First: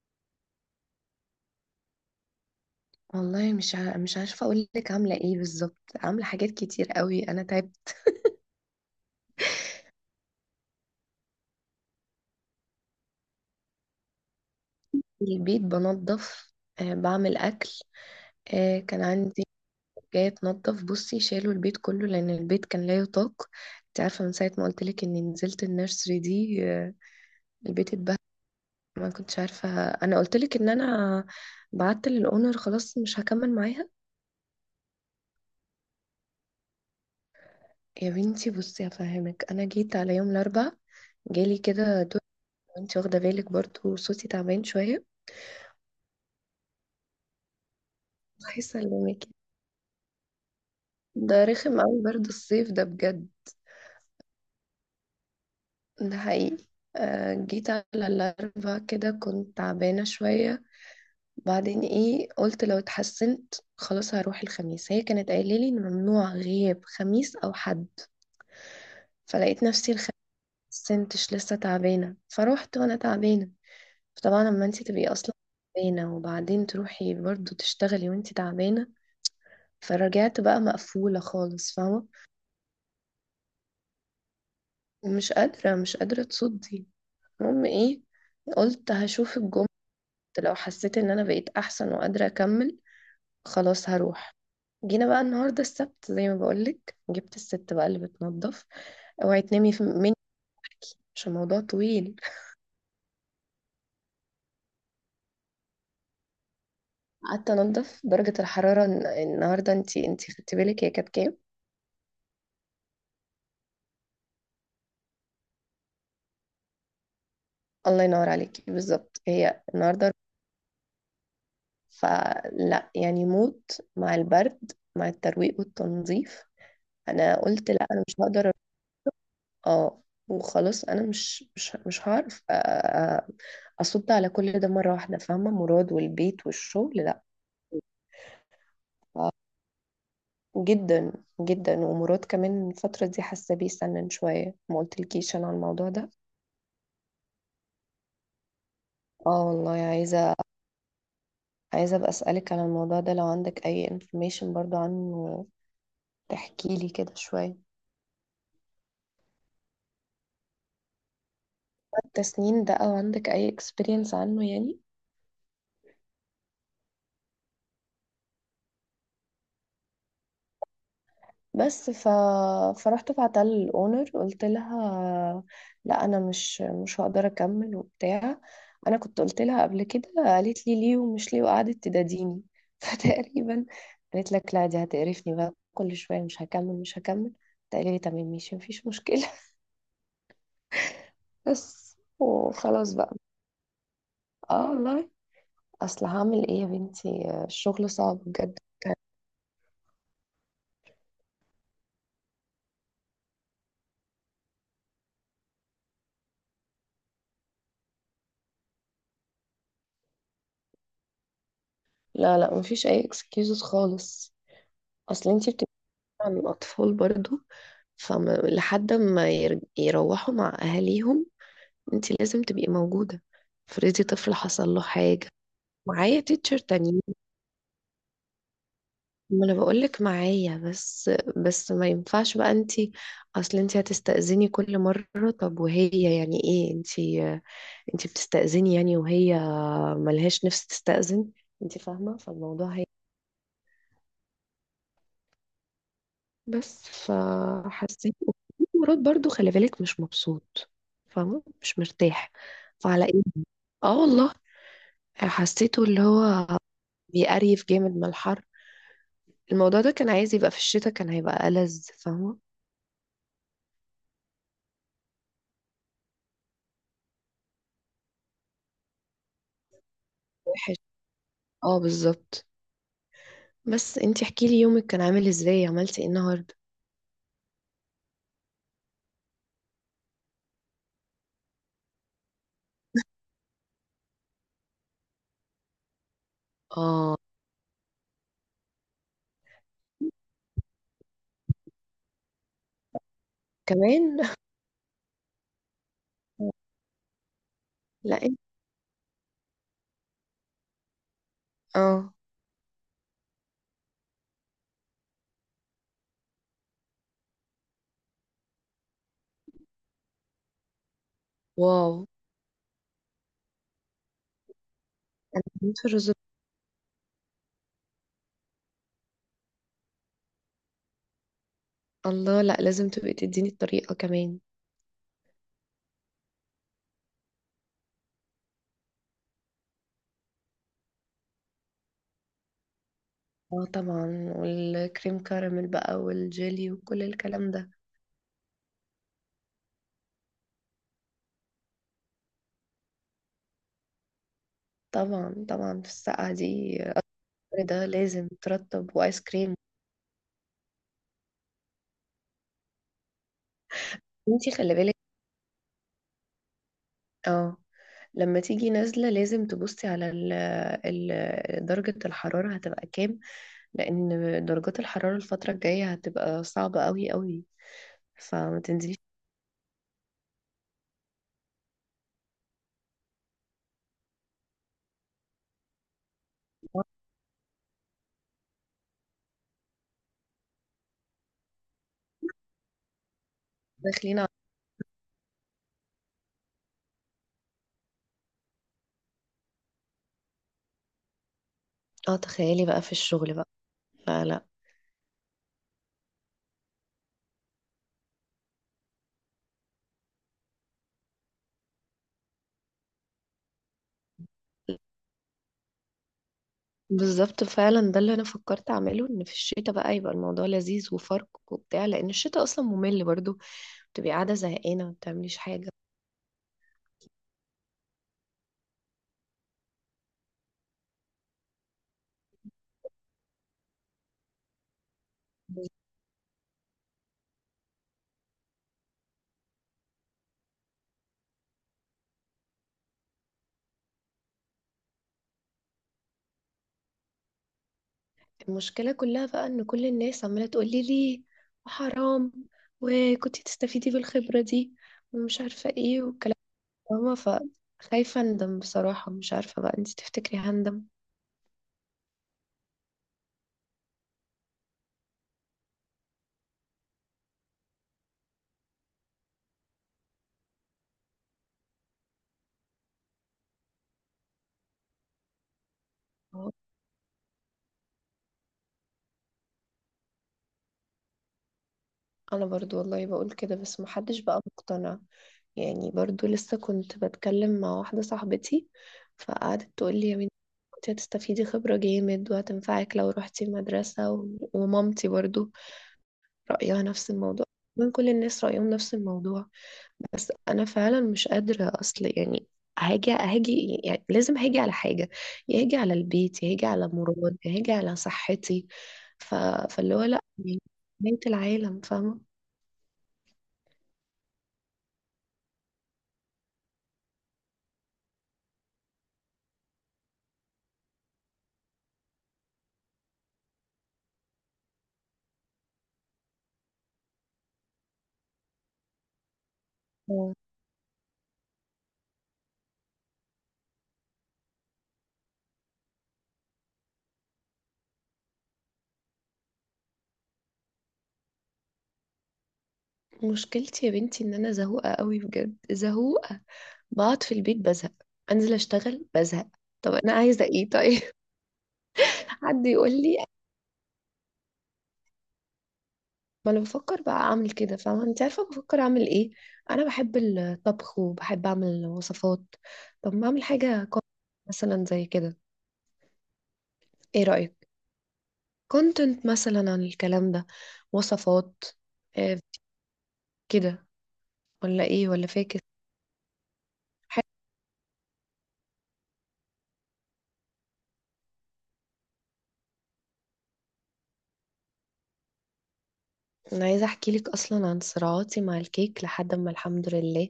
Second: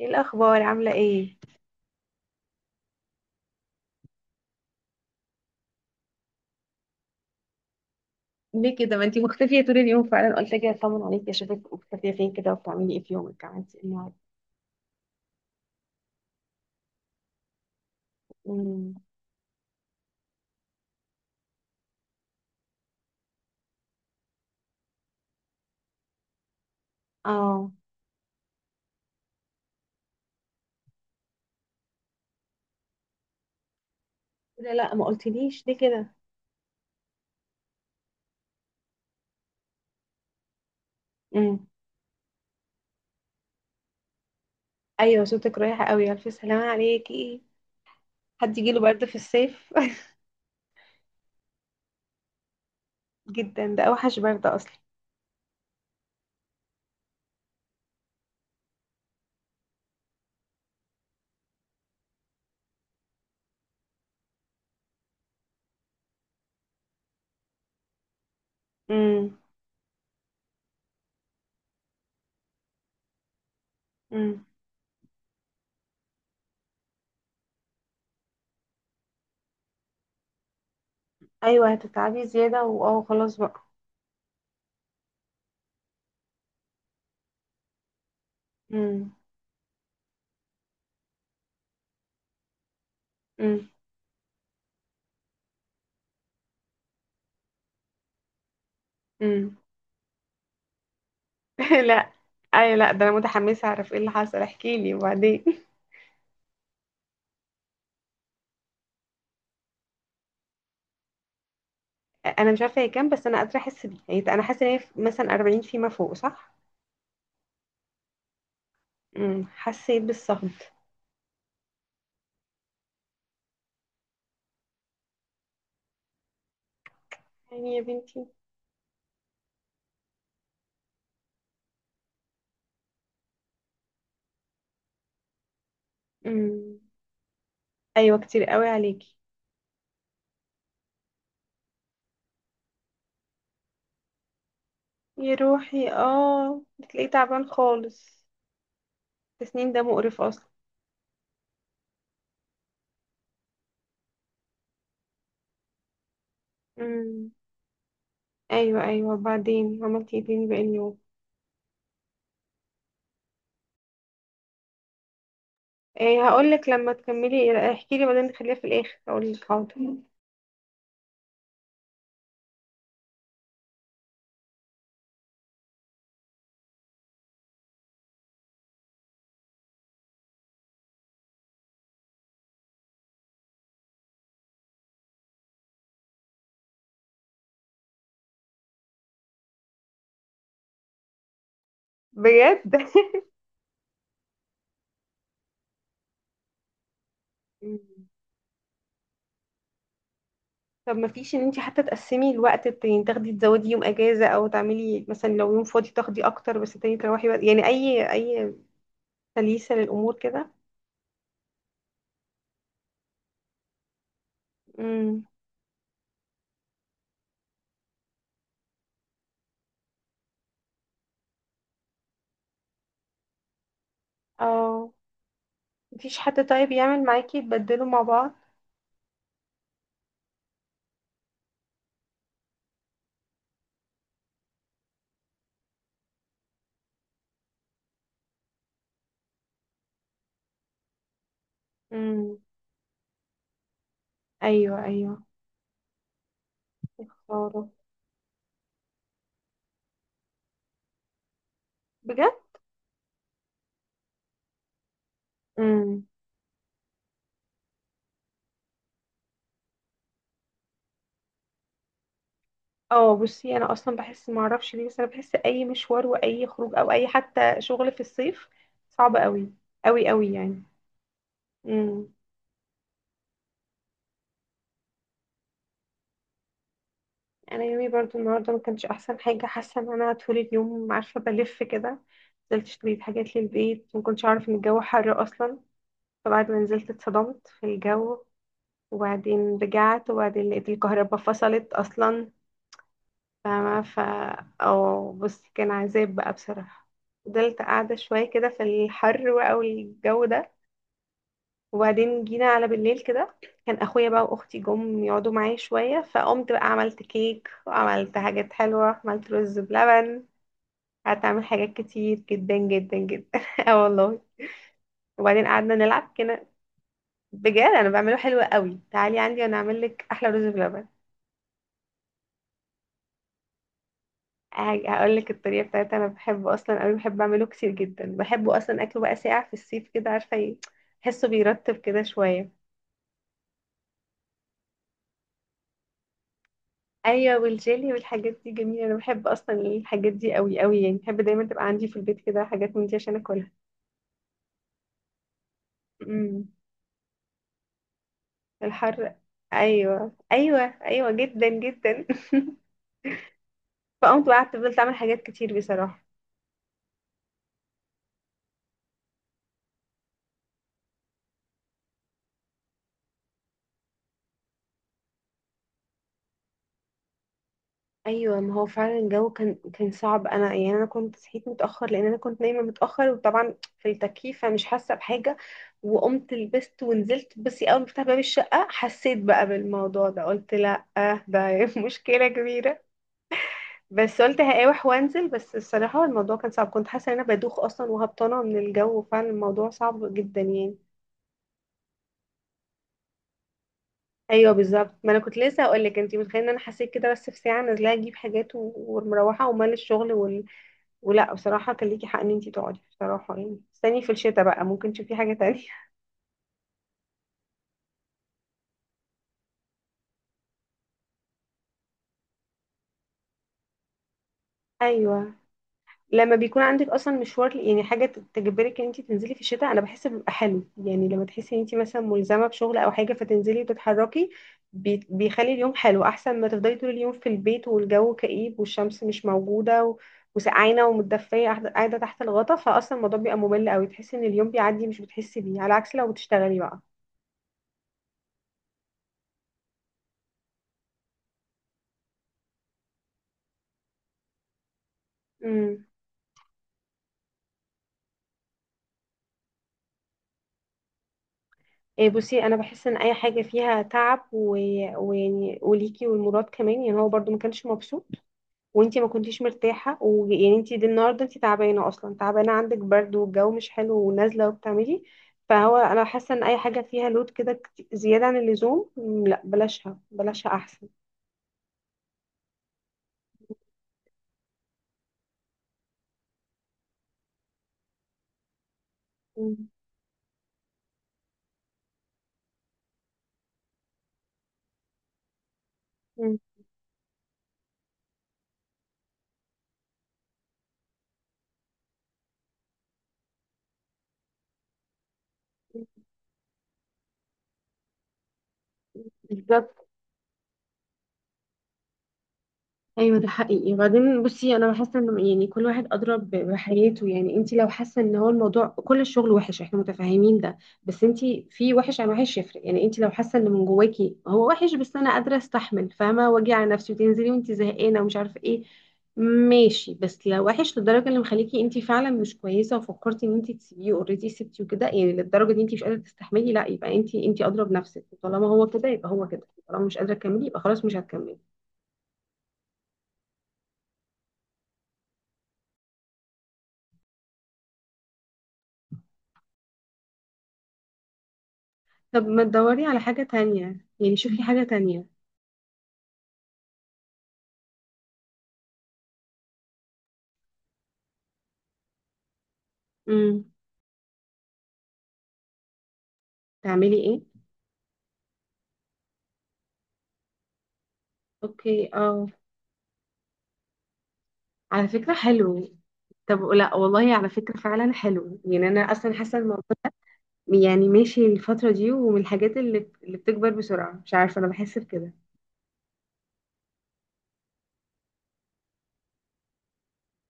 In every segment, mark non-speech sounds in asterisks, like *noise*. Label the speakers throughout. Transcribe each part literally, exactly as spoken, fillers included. Speaker 1: ايه الاخبار؟ عامله ايه؟
Speaker 2: والله مش ع... مش عارفه اقول لك عامله ايه بالظبط. عامله حاجات كتير قوي، انا تعبت.
Speaker 1: ليه كده؟ ما انتي مختفيه طول اليوم، فعلا قلت كده اطمن عليكي، اشوفك مختفيه فين كده وبتعملي ايه في يومك؟ عملتي ايه النهارده؟
Speaker 2: في البيت بنظف، آه بعمل اكل. آه،
Speaker 1: امم.
Speaker 2: كان عندي جايه تنظف. بصي شالوا البيت كله لان البيت كان لا يطاق. انت عارفه من ساعه ما قلت لك اني نزلت النيرسري دي، آه
Speaker 1: اه.
Speaker 2: البيت اتبهدل. ما كنتش عارفه، انا قلت لك ان انا بعت للاونر خلاص مش هكمل معاها.
Speaker 1: لا لا، ما قلتليش ليه كده.
Speaker 2: يا بنتي بصي هفهمك، انا جيت على يوم الاربعاء جالي
Speaker 1: امم.
Speaker 2: كده دور، وانت واخده بالك برضو صوتي تعبان شويه.
Speaker 1: ايوه، صوتك رايح قوي، الف سلامه عليكي. حد
Speaker 2: الله
Speaker 1: يجيله برد في
Speaker 2: يسلمك.
Speaker 1: الصيف؟
Speaker 2: ده رخم قوي برد الصيف ده بجد.
Speaker 1: *laughs* جدا، ده اوحش برد اصلا.
Speaker 2: ده حقيقي. آه، جيت على الأربعاء كده كنت تعبانة شوية. بعدين ايه قلت لو اتحسنت خلاص هروح الخميس، هي كانت قايلة لي ان ممنوع غياب خميس او حد.
Speaker 1: امم.
Speaker 2: فلقيت نفسي الخميس سنتش لسه تعبانة، فروحت وانا تعبانة. فطبعا
Speaker 1: امم.
Speaker 2: لما انت تبقي اصلا تعبانة وبعدين تروحي برضو تشتغلي وانت تعبانة، فرجعت بقى مقفولة
Speaker 1: ايوه،
Speaker 2: خالص فاهمة.
Speaker 1: هتتعبي زياده، واه خلاص بقى.
Speaker 2: ومش قادرة مش قادرة تصدي. المهم ايه، قلت
Speaker 1: امم.
Speaker 2: هشوف الجمعة، لو حسيت ان انا بقيت احسن وقادرة اكمل
Speaker 1: امم.
Speaker 2: خلاص هروح. جينا بقى النهاردة السبت زي ما بقولك جبت الست بقى اللي بتنظف. اوعي
Speaker 1: امم.
Speaker 2: تنامي في- مني عشان الموضوع
Speaker 1: *laughs* لا.
Speaker 2: طويل.
Speaker 1: ايوه لا، ده انا متحمسه اعرف ايه اللي حصل، احكيلي وبعدين.
Speaker 2: قعدت انضف. درجة الحرارة الن- النهاردة، انتي انتي خدتي بالك هي كانت كام؟
Speaker 1: انا مش عارفه هي كام، بس انا قادره احس بيه، يعني انا حاسه ان هي في- مثلا أربعين فيما فوق، صح؟
Speaker 2: الله ينور عليكي بالظبط
Speaker 1: امم.
Speaker 2: هي
Speaker 1: حسيت
Speaker 2: النهاردة.
Speaker 1: بالصهد.
Speaker 2: فلا يعني موت مع البرد مع الترويق والتنظيف. انا قلت
Speaker 1: يعني يا
Speaker 2: لا انا مش
Speaker 1: بنتي.
Speaker 2: هقدر. اه، وخلاص انا مش مش مش هعرف أ- أ- اصد على كل ده مره واحده، فاهمه مراد والبيت
Speaker 1: امم.
Speaker 2: والشغل لا.
Speaker 1: ايوه، كتير قوي عليكي.
Speaker 2: جدا، جدا. ومراد كمان الفتره دي حاسه بيه سنن شويه، ما
Speaker 1: يا
Speaker 2: قلتلكيش انا على
Speaker 1: روحي،
Speaker 2: الموضوع ده.
Speaker 1: اه، بتلاقيه تعبان خالص.
Speaker 2: اه والله،
Speaker 1: التسنين ده مقرف
Speaker 2: عايزه
Speaker 1: اصلا.
Speaker 2: عايزه ابقى اسالك على الموضوع ده لو عندك اي انفورميشن برضو عنه، تحكي لي كده
Speaker 1: امم.
Speaker 2: شويه.
Speaker 1: ايوه ايوه، وبعدين عملتي ايه تاني باقي اليوم؟
Speaker 2: التسنين ده او عندك اي اكسبيرينس عنه يعني.
Speaker 1: ايه، هقول لك، لما تكملي احكي لي بعدين، خليها في الاخر، هقول لك حاضر.
Speaker 2: بس ف... فرحت بعتها للاونر قلت لها لا انا مش مش هقدر اكمل وبتاع. انا كنت قلت لها قبل كده، قالت لي ليه ومش ليه وقعدت تداديني *laughs* فتقريبا قالت لك لا دي هتقرفني بقى كل شويه مش هكمل مش هكمل. قلت لي تمام ماشي مفيش مشكله *laughs* بس
Speaker 1: بجد.
Speaker 2: وخلاص بقى. اه والله. اصل هعمل ايه يا بنتي الشغل صعب
Speaker 1: *laughs*
Speaker 2: بجد.
Speaker 1: طب ما فيش ان انت حتى تقسمي الوقت التاني، تاخدي تزودي يوم اجازة، او تعملي مثلا لو يوم فاضي تاخدي اكتر، بس التاني تروحي بقى، يعني اي اي تليسة للامور كده.
Speaker 2: لا لا، مفيش اي اكسكيوزز خالص.
Speaker 1: امم.
Speaker 2: اصل انتي بت عن الأطفال برضو، فلحد ما ير- يروحوا مع أهاليهم انت لازم تبقي موجودة. افرضي طفل حصل له
Speaker 1: اه.
Speaker 2: حاجة.
Speaker 1: مفيش
Speaker 2: معايا
Speaker 1: حد
Speaker 2: تيتشر
Speaker 1: طيب
Speaker 2: تانيين.
Speaker 1: يعمل معاكي تبدلوا مع بعض؟
Speaker 2: ما انا بقولك معايا بس. بس ما ينفعش بقى انت، اصل انت هتستأذني كل مرة. طب وهي يعني ايه؟ انت انت بتستأذني يعني وهي ملهاش نفس تستأذن، انت فاهمة
Speaker 1: امم.
Speaker 2: فالموضوع هي.
Speaker 1: ايوه ايوه،
Speaker 2: بس
Speaker 1: خلاص.
Speaker 2: فحسيت مرات برضو خلي بالك مش مبسوط، فاهمه مش مرتاح.
Speaker 1: بجد.
Speaker 2: فعلى ايه، اه والله حسيته اللي
Speaker 1: امم.
Speaker 2: هو بيقريف جامد من الحر. الموضوع ده كان عايز يبقى في الشتاء كان هيبقى ألذ فاهمه.
Speaker 1: اه. بصي، انا اصلا بحس، ما اعرفش ليه، بس انا بحس اي مشوار واي خروج او اي حتى شغل في الصيف صعب قوي، قوي قوي يعني.
Speaker 2: وحش. اه
Speaker 1: امم.
Speaker 2: بالظبط. بس انتي احكي لي يومك كان عامل ازاي، عملتي ايه النهارده؟
Speaker 1: انا يومي برضو النهارده ما كانش احسن حاجه، حاسه ان انا طول اليوم عارفه بلف كده. نزلت اشتريت حاجات للبيت، ما كنتش اعرف ان الجو حر اصلا. فبعد ما نزلت
Speaker 2: اه،
Speaker 1: اتصدمت في الجو، وبعدين رجعت، وبعدين لقيت الكهرباء فصلت اصلا. فما ف
Speaker 2: كمان
Speaker 1: او بص، كان عذاب بقى
Speaker 2: *laughs*
Speaker 1: بصراحه. فضلت قاعده
Speaker 2: لا
Speaker 1: شويه
Speaker 2: انت،
Speaker 1: كده في الحر بقى والجو ده،
Speaker 2: اه.
Speaker 1: وبعدين جينا على بالليل كده. كان اخويا بقى واختي جم يقعدوا معايا شويه، فقمت بقى عملت كيك، وعملت حاجات حلوه، عملت رز بلبن. قعدت اعمل حاجات
Speaker 2: واو.
Speaker 1: كتير جدا جدا جدا. *laughs* اه والله. وبعدين قعدنا
Speaker 2: بموت في
Speaker 1: نلعب
Speaker 2: الرز.
Speaker 1: كده. بجد انا بعمله حلو قوي، تعالي عندي وانا اعمل لك احلى رز بلبن.
Speaker 2: الله، لا، لازم تبقي تديني الطريقه كمان.
Speaker 1: هقول لك الطريقه بتاعتها، انا بحبه اصلا قوي، بحب اعمله كتير جدا، بحبه اصلا، اكله بقى ساقع في الصيف كده، عارفه ايه، بحسه بيرطب كده شويه.
Speaker 2: اه طبعا والكريم كراميل بقى والجيلي وكل
Speaker 1: ايوه،
Speaker 2: الكلام ده.
Speaker 1: والجيلي والحاجات دي جميله، انا بحب اصلا الحاجات دي قوي قوي، يعني بحب دايما تبقى عندي في البيت كده حاجات من دي عشان اكلها.
Speaker 2: طبعا طبعا في السقعة
Speaker 1: امم.
Speaker 2: دي الأمر ده لازم ترطب
Speaker 1: الحر.
Speaker 2: وآيس كريم.
Speaker 1: ايوه ايوه. ايوه جدا جدا. فقمت بقى
Speaker 2: انتي
Speaker 1: قعدت
Speaker 2: خلي
Speaker 1: فضلت اعمل
Speaker 2: بالك،
Speaker 1: حاجات كتير بصراحة.
Speaker 2: اه، لما تيجي نازلة لازم تبصي على ال ال درجة الحرارة هتبقى كام. لأن درجات الحرارة الفترة الجاية هتبقى صعبة قوي قوي،
Speaker 1: ايوه، ما
Speaker 2: فما
Speaker 1: هو
Speaker 2: تنزليش.
Speaker 1: فعلا الجو كان كان صعب، انا يعني انا كنت صحيت متاخر لان انا كنت نايمه متاخر، وطبعا في التكييف فمش حاسه بحاجه. وقمت لبست ونزلت، بس اول ما فتحت باب الشقه حسيت بقى بالموضوع ده، قلت لا آه، ده *laughs* مشكله كبيره.
Speaker 2: داخلين
Speaker 1: بس
Speaker 2: ع-
Speaker 1: قلت هقاوح وانزل، بس الصراحه الموضوع كان صعب، كنت حاسه ان انا بدوخ اصلا وهبطانه من الجو، فعلا الموضوع صعب جدا يعني.
Speaker 2: اه تخيلي بقى في الشغل بقى. لا لا.
Speaker 1: ايوه بالظبط، ما انا كنت لسه هقول لك، انت متخيله ان انا حسيت كده، بس في ساعه نازله اجيب حاجات و- ومروحه ومال الشغل وال... ولا بصراحه، كان ليكي حق ان انت تقعدي بصراحه، يعني استني في الشتاء بقى ممكن تشوفي حاجه تانية.
Speaker 2: بالظبط فعلا ده اللي انا فكرت اعمله ان في الشتاء بقى يبقى الموضوع لذيذ وفرق وبتاع، لان الشتاء اصلا ممل برضو، بتبقي قاعده
Speaker 1: *laughs*
Speaker 2: زهقانه ما
Speaker 1: ايوه،
Speaker 2: بتعمليش حاجه.
Speaker 1: لما بيكون عندك اصلا مشوار، يعني حاجه تجبرك ان انت تنزلي في الشتاء، انا بحس بيبقى حلو، يعني لما تحسي ان انت مثلا ملزمه بشغل او حاجه فتنزلي وتتحركي، بي- بيخلي اليوم حلو، احسن ما تفضلي طول اليوم في البيت والجو كئيب والشمس مش موجوده و... وسقعانه ومتدفيه قاعده قاعدة تحت الغطا، فاصلا الموضوع بيبقى ممل قوي، تحسي ان اليوم بيعدي مش بتحسي بيه، على عكس لو بتشتغلي بقى.
Speaker 2: المشكلة كلها بقى إن كل الناس عمالة تقولي ليه، وحرام، وكنتي تستفيدي بالخبرة دي، ومش عارفة
Speaker 1: امم.
Speaker 2: ايه والكلام ده فاهمة؟ فخايفة أندم بصراحة، مش عارفة بقى انتي تفتكري هندم؟
Speaker 1: إيه، بصي انا بحس ان اي حاجه فيها تعب و... ويعني وليكي والمراد كمان، يعني هو برضو ما كانش مبسوط، وانتي ما كنتيش مرتاحه، ويعني انتي دي النهارده انتي تعبانه اصلا، تعبانه عندك برد والجو مش حلو ونازله وبتعملي. فهو انا حاسه ان اي حاجه فيها لود كده كت- زياده عن اللزوم، مم، لا، بلاشها بلاشها احسن.
Speaker 2: أنا برضو والله بقول كده بس محدش بقى مقتنع. يعني برضو لسه كنت بتكلم مع واحدة صاحبتي،
Speaker 1: مم.
Speaker 2: فقعدت تقولي يا بنتي. انت هتستفيدي خبرة جامد وهتنفعك لو روحتي المدرسة و- ومامتي برضو.
Speaker 1: مم.
Speaker 2: رأيها نفس الموضوع. من كل الناس رأيهم نفس الموضوع. بس انا فعلا مش قادره. اصل يعني هاجي هاجي يعني لازم هاجي على حاجه، يا هاجي على البيت يا هاجي على مراد يا هاجي على صحتي. ف...
Speaker 1: بالظبط.
Speaker 2: فاللي هو لا يعني بنت العالم فاهمه.
Speaker 1: ايوه، ده حقيقي. وبعدين بصي انا حاسه ان يعني كل واحد ادرى ب- بحياته، يعني انت لو حاسه ان هو الموضوع كل الشغل وحش احنا متفاهمين ده، بس انت في وحش عن وحش يفرق، يعني انت لو حاسه ان من جواكي هو وحش بس انا قادره استحمل فاهمه واجي على نفسي وتنزلي وانت زهقانه ومش عارفه ايه، ماشي. بس
Speaker 2: مم.
Speaker 1: لو وحش للدرجه اللي مخليكي انت فعلا مش كويسه وفكرتي ان انت تسيبيه اوريدي سبتي وكده، يعني للدرجه دي انت مش قادره تستحملي، لا يبقى انت انت اضرب نفسك، طالما هو كده يبقى هو كده، طالما مش قادره تكملي يبقى خلاص مش هتكملي.
Speaker 2: مشكلتي يا بنتي ان انا زهوقه قوي بجد زهوقه. بقعد في البيت بزهق، انزل اشتغل بزهق. طب انا عايزه ايه طيب؟
Speaker 1: طب
Speaker 2: *laughs*
Speaker 1: ما
Speaker 2: حد
Speaker 1: تدوري
Speaker 2: يقول
Speaker 1: على
Speaker 2: لي.
Speaker 1: حاجة تانية، يعني شوفي حاجة تانية.
Speaker 2: ما انا بفكر بقى اعمل كده فاهمه، انت عارفه بفكر اعمل ايه؟ انا بحب الطبخ وبحب اعمل وصفات. طب ما اعمل
Speaker 1: امم.
Speaker 2: حاجه كون- مثلا زي كده.
Speaker 1: تعملي
Speaker 2: ايه
Speaker 1: ايه؟
Speaker 2: رايك؟ كونتنت مثلا عن الكلام ده، وصفات.
Speaker 1: اوكي، اه.
Speaker 2: آه، كده، ولا
Speaker 1: على
Speaker 2: ايه
Speaker 1: فكرة
Speaker 2: ولا فاكس؟
Speaker 1: حلو. طب لا والله،
Speaker 2: حاجة-
Speaker 1: على فكرة فعلا حلو، يعني انا اصلا حاسة الموضوع، يعني ماشي الفترة دي، ومن الحاجات اللي اللي بتكبر بسرعة، مش عارفة، انا بحس بكده.
Speaker 2: انا عايزه احكي لك اصلا عن صراعاتي مع الكيك لحد ما الحمد لله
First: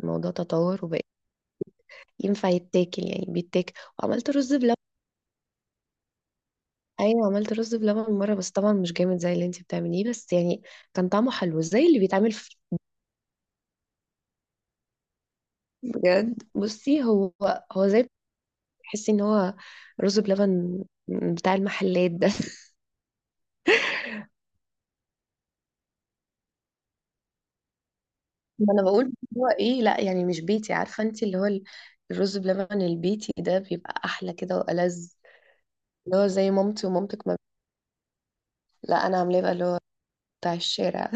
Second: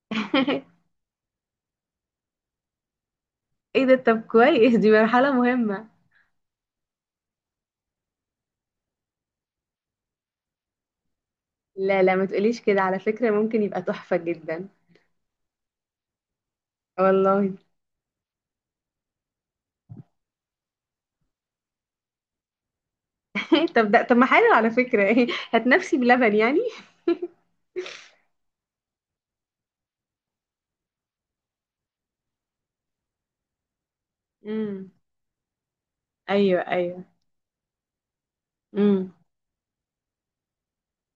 Speaker 2: الموضوع
Speaker 1: *laughs*
Speaker 2: تطور وبقى ينفع يتاكل، يعني بيتاكل.
Speaker 1: ايه ده؟ طب
Speaker 2: وعملت رز بلبن.
Speaker 1: كويس، دي مرحلة مهمة.
Speaker 2: ايوه عملت رز بلبن مره، بس طبعا مش جامد زي اللي انت بتعمليه، بس يعني كان طعمه حلو زي اللي
Speaker 1: لا لا، ما
Speaker 2: بيتعمل في.
Speaker 1: تقوليش كده، على فكرة ممكن يبقى تحفة جدا.
Speaker 2: بجد بصي هو
Speaker 1: والله.
Speaker 2: هو زي، تحسي ان هو رز بلبن بتاع المحلات ده *laughs*
Speaker 1: *laughs* طب ده طب ما حلو على فكرة، *laughs* هتنفسي بلبن يعني.
Speaker 2: ما انا بقول هو ايه، لا يعني مش بيتي عارفه انت اللي هو ال- الرز بلبن البيتي ده بيبقى احلى كده
Speaker 1: امم.
Speaker 2: والذ، اللي هو زي
Speaker 1: ايوه
Speaker 2: مامتي
Speaker 1: ايوه.
Speaker 2: ومامتك ما. لا
Speaker 1: امم.
Speaker 2: انا عاملاه بقى اللي هو بتاع الشارع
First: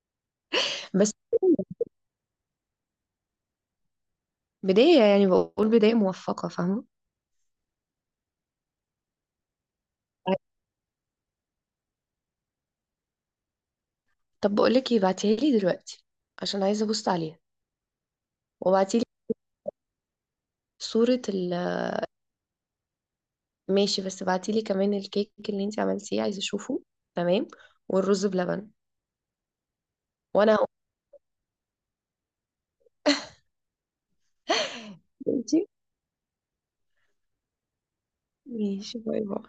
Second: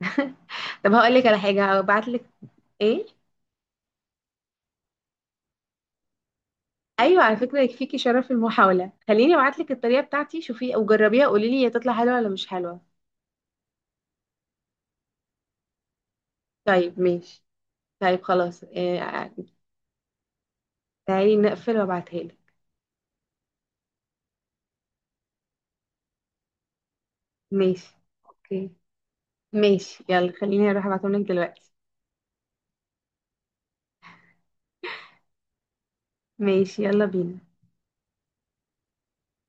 Speaker 1: *laughs*
Speaker 2: *laughs*
Speaker 1: طب
Speaker 2: بس.
Speaker 1: هقول لك على حاجة هبعت لك. ايه؟
Speaker 2: بداية يعني بقول بداية موفقة فاهمة.
Speaker 1: ايوه على فكرة، يكفيكي شرف المحاولة، خليني ابعت لك الطريقة بتاعتي، شوفي وجربيها، قولي لي هي تطلع حلوة ولا مش حلوة.
Speaker 2: طب بقول لك ايه، بعتيها لي دلوقتي عشان عايزه
Speaker 1: طيب
Speaker 2: ابص عليها.
Speaker 1: ماشي. طيب خلاص،
Speaker 2: وبعتي
Speaker 1: إيه،
Speaker 2: لي صوره
Speaker 1: تعالي
Speaker 2: ال.
Speaker 1: نقفل وابعتها لك.
Speaker 2: ماشي بس بعتيلي كمان الكيك اللي انت عملتيه عايزه اشوفه. تمام.
Speaker 1: ماشي.
Speaker 2: والرز
Speaker 1: اوكي.
Speaker 2: بلبن.
Speaker 1: ماشي يلا،
Speaker 2: وانا هقوم
Speaker 1: خليني اروح ابعتهم لك دلوقتي.
Speaker 2: دلوقتي.
Speaker 1: ماشي، يلا بينا.
Speaker 2: ماشي باي باي.